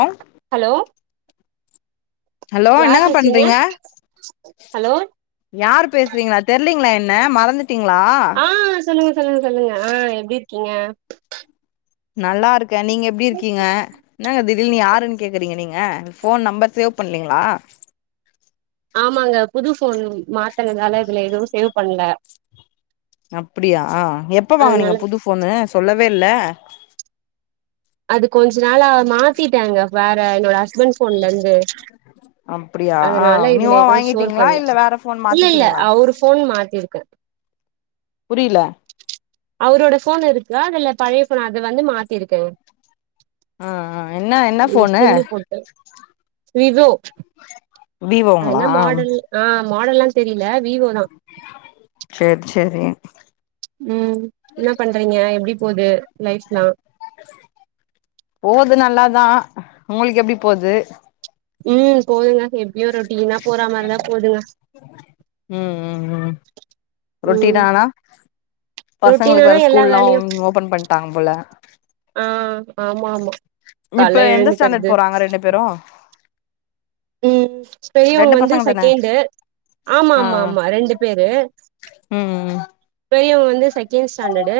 அரோங் hello hello யார் என்னங்க பேசுறீங்க பண்றீங்க ஹலோ யாரு பேசுறீங்ளா தெர்லீங்ளா என்ன மறந்துட்டீங்ளா ஆ சொல்லுங்க சொல்லுங்க சொல்லுங்க ஆ எப்டி இருக்கீங்க நல்லாருக்கே நீங்க எப்டி இருக்கீங்க என்னங்க திடீருனு நீ யாருன்னு கேக்குறீங்க நீங்க ஃபோன் நம்பர் சேவ் பண்லீங்ளா ஆமாங்க புது ஃபோன் மாத்தனதால இதுல ஏதவு சேவ் பண்ல அப்டியா எப்ப வாங்கனீங்க அதனால புது ஃபோன்னு சொல்லவே இல்ல அது கொஞ்ச நாளா மாத்திட்டங்க வேற என்னோட ஹஸ்பண்ட் ஃபோன்லருந்து அப்டியா ஆ அதனால இதுல நியூவா எது ஸ்டோர் வாங்கிட்டீங்களா பண்ல இல்ல வேற ஃபோன் இல்ல இல்ல மாத்திட்டீங்களா அவுரு ஃபோனு மாத்திருக்க புரியில அவுரோட ஃபோன் இருக்கு அதுல பழைய ஃபோன் அத வந்து மாத்திருக்கேங்க ஆ ஆ என்ன என்ன ஏ ஃபோனு சிம்மு போட்டு வி ஓ அ என்ன விவோங்களா மாடல் ஆ மாடல்லா தெரியில வி ஓ தா சேரி சேரி ம் என்ன பண்றீங்க எப்டி போது லைஃப்ல்லா போது நல்லாதா உங்களுக்கு எப்டி போது ம் போதுங்க எப்டியு ரொட்டீனா போற மாரிதா போதுங்க ம் ம் ம் ம் ரொட்டினானா பசங்களுக்கு ரொட்டீனானா வேற எல்லா ஸ்கூல்லா வேலையு ம் ஓபன் பண்ட்டாங்க போல ஆ ஆமா ஆமா இப்ப கால்ல எந்த ஸ்டாண்டர்ட் எழுந்துக்கறது போறாங்க ரெண்டு பேரு ம் பெரியவங்க ரெண்டு வந்து பசங்க தான செகேண்டு ஆமா ஆ ஆமா ஆ ஆமா ரெண்டு பேரு ம் ம் பெரியவ வந்து செகண்ட் ஸ்டண்டடு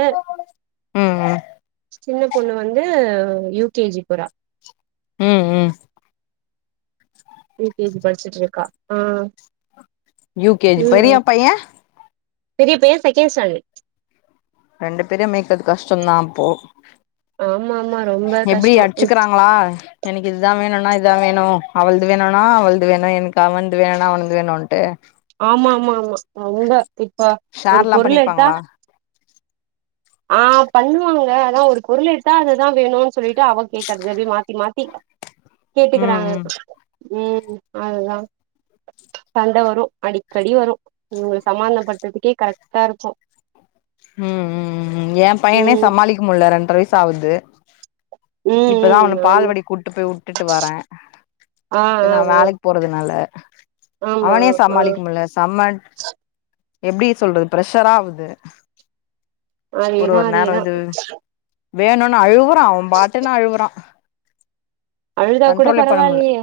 ம் ம் சின்ன பொண்ணு வந்து யூகேஜி போரா ம் ம் யுகேஜி படிச்சுட்டு இருக்கா ஆ யூகேஜி பெரியா ம் பைய பெரிய பெரிய சேகேண்ட் ஸ்டாண்டடு ரெண்டு பேரையு மேக்கறது கஷ்டந்தா அப்போ ஆமா ஆமா ரொம்ப எப்டி கஷ்டோ அடிச்சுக்கிறாங்களா எனக்கு இதுதா வேணுனா இதுதா வேணு அவளது வேணுனா அவளது வேணு எனக்கு அவன்து வேணுனா அவனந்து வேணுன்ட்டு ஆமா ஆமா ஆமா ரொம்ப இப்ப ஒரு ஷேர்லா பொருள் எடுத்தா பண்ணிப்பாங்களா ஆ பண்ணுவாங்க அதா ஒரு பொருள் எடுத்தா அதுதா வேணுன் சொல்லிட்டு அவ கேக்குறது அப்டி மாத்தி மாத்தி ம் கேட்டுக்கிறாங்க ம் ம் அதுதா சண்ட வரு அடிக்கடி வரு இவங்க சாமாதானபடுத்துறதுக்கே கரெக்ட்டா இருக்கு ம் ம் ம் எ பையனே ம் சமாளிக்க முடியல ரெண்ர வயசு ஆவுது ம் இப்பதா அவன ம் பால்வாடிக் கூட்டு போய் வுட்டுட்டு வர ஆமா ஆ சரி நா ஆ ஆ வேலைக் போறதுனால ஆமா அவனே ஆ சமாளிக்க முடியல சம எப்டி சொல்றது ப்ரெஷரா ஆவுது ஒரு அதேதா ஒரு நேர அதேதா இது வேணுன் அழுவுறா அவ பாட்டுன் அழுவுறா அழுதா கூட கண்ட்ரோலே பண்ண முல்ல பரவாயில்லையே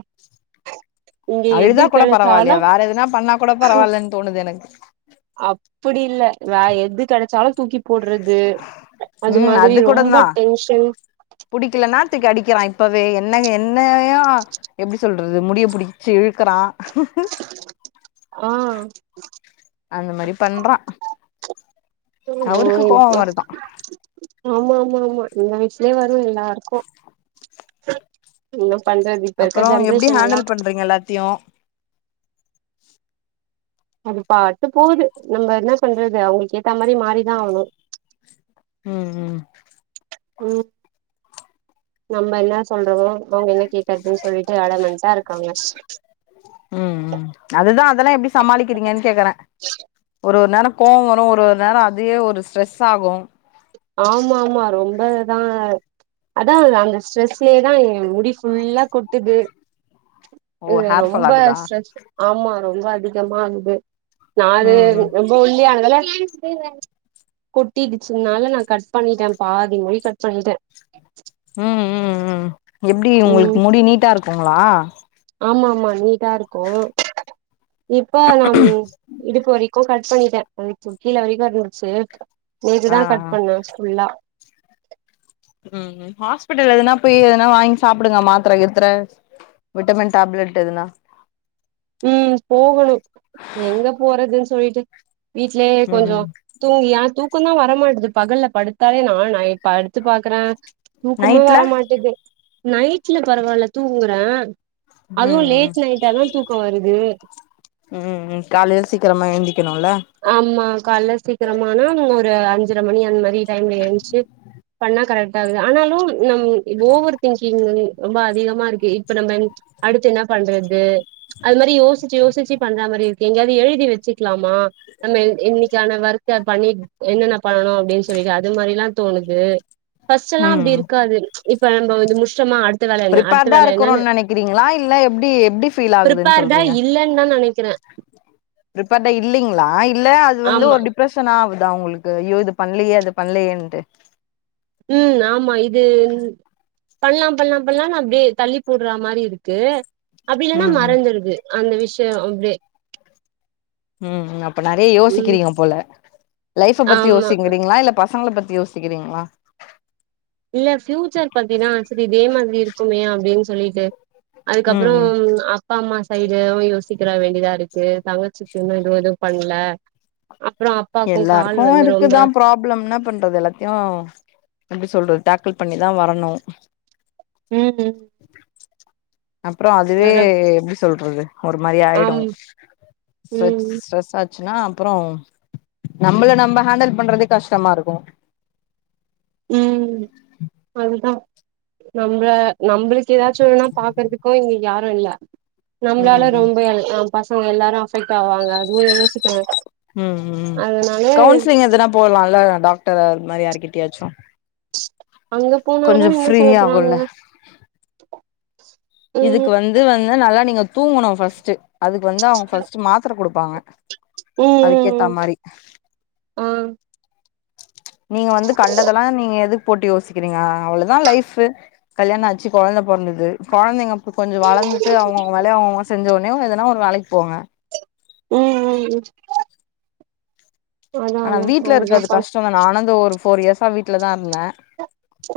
இங்க அழுதா எது கூட பரவாயில்யே கெடச்சாலு வேற எதுனா பண்ணா கூட பரவால்லன்னு தோணுது எனக்கு அப்புடி இல்ல வே எது கெடச்சாலு தூக்கிப் போடுறது அது ம் மாதிரி கூட ரொம்ப தா டென்ஷன் புடிக்கலன்னா துக்கு அடிக்கிறா இப்பவே என்ன என்னையு எப்டி சொல் றது முடிய பிடிச்சி இழுக்கறா ஆ அந்த மாரி பண்றா அவருக்கு கோவ வருதா ஆமா ஆமா ஆமா எங்க வீட்லயே வரு எல்லாருக்கு இன்னு பண்றது இப்ப இருக்க அப்புறோ எப்டி ஜென்ரேஷன்ல்லா ஹேண்டில் பண்றீங்க எல்லாத்தையு அது பாட்டு போகுது நம்ம என்ன பண்றது அவங்களுக்கு ஏத்த மாரி மாறிதா ஆகணு ம் ம் ம் நம்ம என்ன சொல்றோ அவங்க என்ன கேக்குறதுன் சொல்லிட்டு அடமெண்டா இருக்காங்க ம் ம் அததா அதெல்லா எப்டி சமாளிக்கிறீங்கன் கேக்குற ஒரு ஒரு நேர கோவவரு ஒரு ஒரு நேர அதே ஒரு ஸ்ட்ரெஸ் ஆகு ஆமா ஆமா ரொம்பதா அதான் அந்த ஸ்ட்ரெஸ்லேதா முடி ஃபுல்லா கொட்டுது ஓ இல்ல ஹேர் ஃபால் ரொம்ப ஆகுதா ஸ்ட்ரஸ் ஆமா ரொம்ப அதிகமா ஆகுது நானு ம் ம் ரொம்ப ஒல்லியா ஆனதால கொட்டிடுச்சுனால நான் கட் பண்ணிட்டே பாதி முடி கட் பண்ணிட்டே ம் ம் ம் ம் எப்டி உங்குளுக்கு ம் முடி நீட்டா இருக்குங்களா ஆமா ஆமா நீட்டா இருக்கு இப்ப நாம் இடுப்பு வரிக் கு கட் பண்ணிட்டே அதுக்கு கீழ வரைகு இருந்துச்சு நேத்து ஆ தா கட் பண்ண ஃபுல்லா உம் ம் ஹாஸ்பிட்டல் எதுனா போய் எதனா வாங்கி சாப்பிடுங்க மாத்திர கீத்தர விட்டமின் டாப்லெட் எதுனா உம் போகணு எங்க போறதுன் சொல்லிட்டு வீடலயே ம் கொஞ்சோ ம் தூங்கி ஏ தூக்கம் தான் வரமாட்டேது பகல்ல படுத்தாலே நான் ஆயின் படுத்து பாக்குறேன் தூக்கமே நைட்ல வர மாட்டுது நைட்ல பரவாயில்ல தூங்குறே அதுவும் லேட் நைட் ஆ தான் தூக் வருது உம் காலையில சீக்கிரமா எந்திக்கணும்ல ஆமா கால்ல சீக்கிரமான ஒரு அஞ்சர மணியா அந் மாரி டைம்ல எழுச்சு பண்ணா கரெக்ட ஆகுது ஆனாலும் நம் ஓவர் திங்கிங் ரொம்ப அதிகமா இருக்கு இப்ப நம்ம அடுத்து என்ன பண்றது அது மாரி யோசிச்சு யோசிச்சு பண்ற மாரி இருக்கு எங்கயாவது எழுதி வெச்சுக்கலாமா நம்ம இன்னைக்கான ஒர்க் அத பண்ணி என்னென்ன பண்ணணு அப்டின் சொல்லிடு அது மாரிலா தோணுது ஃபஸ்ட்டு எல்லாம் அப்டி ம் இருக்காது இப்ப நம்ம வந்து முஷ்டமா அடுத் பிரிப்பேர்டா இருக்கிறோம்ன் நெனைக்கிறீங்களா இல்ல எப்டி எப்டி ஃபீல் ஆகுதுன் சொல்றீங்க நா நெனைக்கிறே பிரிப்பேர்டா இல்லைங்ளா இல்ல அது ஒரு ஆமா டிப்ரஷ் னாவுதா உங்குளுக்கு ஐயோ இது பண்லையே அது பண்லையேன்டு உம் ஆமா இது பண்லா பண்லா பண்லான் அப்டியே தள்ளி போடுற மாரி இருக்கு அப்டி இல்லன்னா ம் ம் மறந்துருது அந்த விஷயோ அப்டியே ம் ம் அப்ப நெறைய ம் யோசிக்கிறீங்க போல லைஃப்ப பத்தி ஆமா யோசிக்கிறீங்களா இல்ல பசங்கள பத்தி யோ சிக்கிறீங்களா இல்ல ஃபியூச்சர் பத்திதா செரி இதே மாரி இருக்குமே அப்டின் சொல்லிட்டு ம் அதுக்கப்புறோம் ம் அப் பா அம்மா சைடு யோசிக்கிற வேண்டிய தா இருக்கு தங்கச்சிக்கு இன்னும் எது எதுவும் பண்ணல அப்றோ அப் எல்லாருக்கும் இருக்கு தா ப்ராப்ளம் என்னா பண்றது எல்லாத் தியு எப்டி சொல்றது டாக்கிள் பண்ணி தா வரணு ம் அப்பறோ அதுவே வேற எப்டி சொல்றது ஒரு மாரி ஆயிடு ஆம் ஸ்ட்ரெஸ் ம் ஸ்ட்ரெஸ் ஆச்சுன்னா அப்பறோ நம்பள நம்ப ஹேண்டல் பண்றதே கஷ்டமா இருக்கு ம் அதுதா நம்ள நம்முளுக்கு எதாச்சு ஒன்னுனா பாக்குறதுக்கோ இங்க யாரும் இல்ல ம் நம்ளால ம் ரொம்ப நம் பசங்க எல்லாரும் அபெக்ட் ஆவாங்க அதுவும் யோசி ம் ம் கவுன்சிலிங் எதுனா போடலால்ல டாக்டர் அது மாரி யாருக்கிட்டயாச்சு அங்க போனாலு என்ன ஃப்ரீ சொல்ல போறாங்க ஆகுல்ல இதுக்கு ம் வந்து வந்து நல்லா நீங்க தூங்கணு ஃபர்ஸ்டு அதுக்கு வந்து அவங்க ஃபர்ஸ்டு மாத்திர குடுப்பாங்க அதுக் கேத்தா மாரி அ நீங்க வந்து கண்டதெல்லா நீங்க எதுக்கு போட்டு யோசிக்கிறீங்க அவ்ளோதா லைஃப்பு கல்யாணோ ஆச்சி கொழந்த பொறந்தது கொழந்தைங்க கொஞ்சோ வளந்துட்டு அவுங்கவுங்க வேலய அவூங்க செஞ்ச ஒன்னே எதுனா ஒரு வேலக்கு போங்க ம் ம் ம் ஆனா அதா வீட்ல அதா இருக்கறது பா கஷ்டோ தா நானு இந்த ஒரு ஃபோர் இயர்ஸா வீட்லதா இருந்தே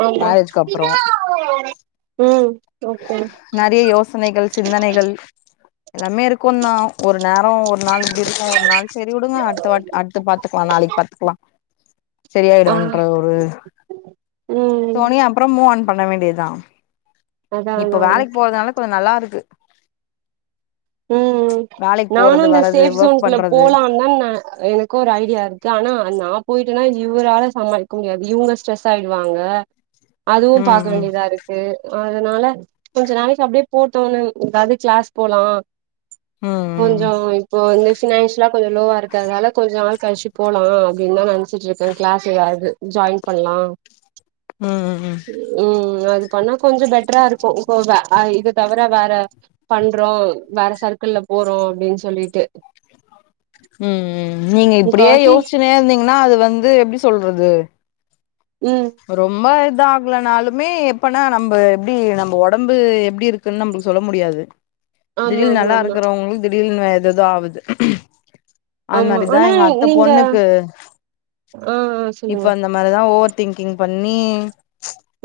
ஆமா மேரேஜ்க்கு அப்றோ ம் ஓகே பிரச்சனைகள் சிந்தனைகள் எல்லாமே இருக்கு தா ஒரு நேரோ ஒரு நாள் இப்டி இருக்கு ஒரு நாள் செரி உடுங்க அடுத்த வாட் அடுத்து பாத் லாம் நாளைக்கு பத்துக்கலா ஆ செரியாடுன்ற ஒரு ம் ஃபோன் பண்ண வேண்டிய தா அதா இப்ப அதா அதா வேலக்கு போறதுனால கொஞ்சோ நல்லா இருக்கு ம் வேலைக்கு நானு போறது அந்த வர்றது சேஃப் ஒர்க் சோனுக்குள்ள பண்றது போலாம் தானே எனக்கு ஒரு ஐடியா இருக்கு ஆனா நாபோயிட்டேனா இவரால சமாளிக்க முடியாது இவங்க ஸ்ட்ரெஸ் ஆயிடுவாங்க அதுவு ம் பாக்க ம் வேண்டிய தா இருக்கு க்கு அதனால கொஞ்ச நாளைக்கி அப்டியே போட்டு ஏதாவது கிளாஸ் போலா ம் ம் கொஞ்சோ இப்போ இந்த மிஷினஸ்லா கொஞ்சோ லோவா இருக்கறனால கொஞ்சோ நாள் கழிச்சி போலா அப்டின்னு தா நெனைச்சிட்டு இருக்கே கிளாஸ் எதாது ஜாயின் பண்ணலா ம் ம் ம் அது பண்ணா கொஞ்சோ பெட்டரா இருக்கு போக இது தவர வேற பண்றோ வேற சர்க்கல்ல போறோ அப்டின் சொல்லிட்டு ம் ம் ம் நீங்க இப்டியே முக்காவாசி யோசிச்சினே இருந்தீங்கன்னா அது வந்து எப்டி சொல்றது ம் ரொம்ப இத ஆகலனாலுமே எப்பனா நம்ம எப்டி நம்ம ஒடம்பு எப்டி இருக் குன்னு நம்மளுக்கு சொல்ல முடியாது ஆமா திடீர்னு ஆமா நல்லா ஆமா இருக்கறவங்களுக்கு திடீர்னு எதோதா ஆகுது அந் ஆமா மாரிதா ஆனா எங்க அத்த நீங்க பொண்ணுக்கு ஆ இப்ப சொல்லுங்க அந்த இந்த மாரி தா ஓவர் திங்கிங் பண்ணி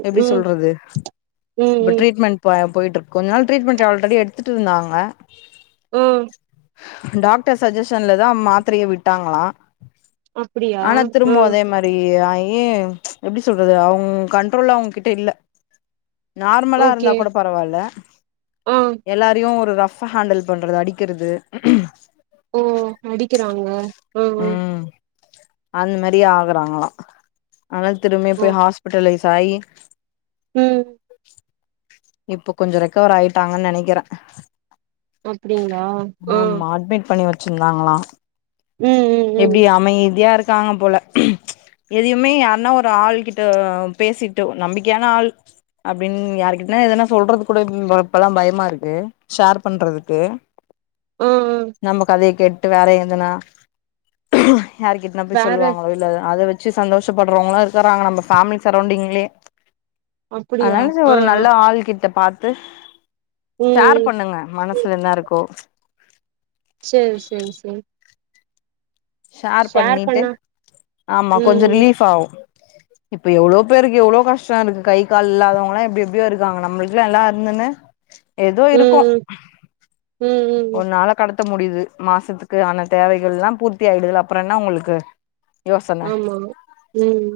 எப்டி ம் சொல்றது ம் இப்ப ம் ட்ரீட்மெண்ட் ப போயிட்டிருக்கு கொஞ்ச நாள் ட்ரீட்மெண்ட் ஆல்ரெடி எடுத்துட்டு இருந்தாங்க ம் டாக்டர் சஜஷன்ல தா மாத்தரைய விட்டாங்களா அப்டியா ஆனா ஆ திரும்பவு அதே மாரி ரி ஆயி எப்டி சொல்றது அவுங்க கண்ட்ரோல்ல அவுங்ககிட்ட இல்ல நார்மலா இருந்தா ஓகே கூட பரவால்ல ஆ எல்லாரையு ஒரு ரப் ஹா ஹண்டில் பண்றது அடிக்கறது ஓ அடிக்கறாங்க ம்ம் அந்மாரி ஆகுறாங்களா ஆதனால திரும்ப ஓ போய் ஹாஸ்பிட்டலைஸ் ஆகி ம் இப்போ கொஞ்சௌ ரெக்கவர் ஆயிட்டாங்கன்னு நெனைக்கிறே அப்டிங்களா ஆ ஆமா அட்மிட் பண்ணி வச் வெச்சிந்தாங்களா ம் ம் ம் எப்டி அமைதியா இருக்காங்க போல எதயுமே யாருன்னா ஒரு ஆள் கிட்ட பேசிட்டு நம்பிக்கையான ஆள் அப்டின்னு யாருகிட் ன எதனா சொல்றது கொட இப்பல்லா பயமாருக்கு ஷேர் பண்றதுக்கு ஆ ஆ நம்ம கதைய கேட்டு வேற எதுனா யாருக் நா போய் வேற சொல்லுவாங்களோ இல்லல்ல அத வச்சு சந்தோஷப்படுறவங்களா இருக்கறாங்க நம்ம ஃபேமிலி சரௌண்டிங்லயே அப்டியா அதனால சர் ஆ ஒரு ஆ நல்ல ஆள் கிட்ட பாத்து ஷேர் ம் பண்ணுங்க ம் மனசு என்ன இருக்கோ சேரி செரி செரி ஷேர் பண்ணிட்டு பண்ணா ஆமா கொஞ்சோ ம் ரிலீஃப் ஆவோ இப்ப எவ்ளோ பேருக்கு எவ்ளோ கஷ்டம் இருக்கு கை கால் இல்லாதவங்களா எப்டி எப்டியோ இருக்காங்க நம்மளுக்குல எல்லாம் இருந்தும்மே ஏதோ இருக்கோம் ம் ம் ம் ஒரு நாள கடத்த முடியுது மாசத்துக்கு ஆன தேவைகள் எல்லாம் பூர்த்தி ஆயிடுதுல அப்புற என்ன உங்களுக்கு யோசன ஆமா ம்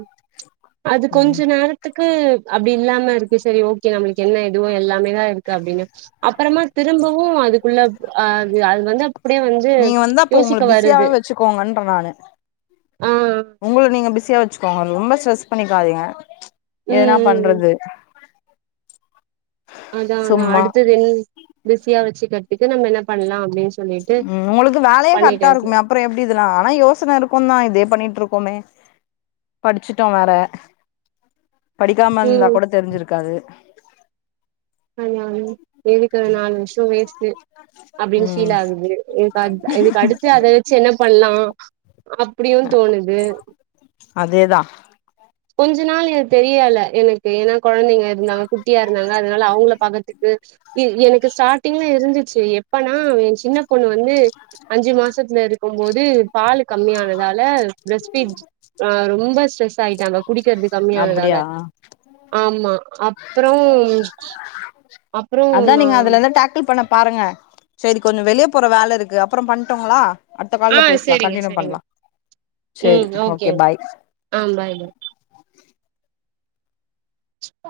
அது ம் கொஞ்ச நேர த்துக்கு அப்டி இல்லாமருக்கு சரி ஓகே நம்மளுக்கு என்ன எதுவுவோ எல்லாமே இருக்கு அப்டினு அப்பறமா திரும்பவும் அதுக்குள்ள அது அது வந்து அப்படியே வந்து யோசிக்க வருது கோங்கறாங்க ஆ உங்கள நீங்க பிஸியா வச்சுக் ப்பா ரொம்ப ஸ்ட்ரெஸ் பண்ணிக்காதீங்க ம் என்னா ம் ம் பண்றது அதான் அதான் சும்மா அடுத்தது இன் பிஸியா வச்சுக்கற்துக்கு நம்ம என்ன பண்ணலாம் அப்டின் ம் உங்களுக்கு வேலயே கரெக்டா இருக்குமே அப்பற எப்டி இதெல்லா ஆனா யோசன இருக்கும்தா இதே பண்ணிட்டு இருக்கோமே படிச்சுட்டோம் வேற படிக்காமருந்தா ம் கூட தெரிஞ்சிருக்காது அதான் எதுக்கு நாலு வர்ஷோ வேஸ்ட்டு அப்டின் ம் ஃபீல் ஆகுது இதுக்கு அட் இதுக்கு அடுத்து அத வச்சி என்ன பண்லாம் அப் அப்டியும் தோணுது அதேதா கொஞ்ச நாள் எனக் தெரியல எனக்கு ஏன்னா கொழ்ந்தைங்க இருந்தாங்க குட்டியா இருந்தாங்கலா அதனால அவங்கள பாக்கத்துக்கு இ எனக்கு ஸ்டார்டிங்ல இருந்துச்சு எப்பனா என் சின்ன பொண்ணு வந்து அஞ்சு மாசத்துலருக்கும் போது பாலு கம்மியானதால பிரஸ்பீட் அ ரொம்ப ஸ்ட்ரெஸ் ஆயிட்டாங்க குடிக்கிறதுக் கம்மியானதால அப்டியா ஆமா அப்றோம் அதான் நீங்க அதுலருந்து டேக்கிள் பண்ண பாருங்க சேரி கொஞ்ச வெளிய போற வேலருக்கு அப்றோ பண்ட்டுங்களா அடுத்த ஆ கால்ல பேஸ்லாம் சரிங்க கண்டினியூ சரிங்க பண்லாம் சேரி ஓகே பாய் ஆ பாய்ங்க ப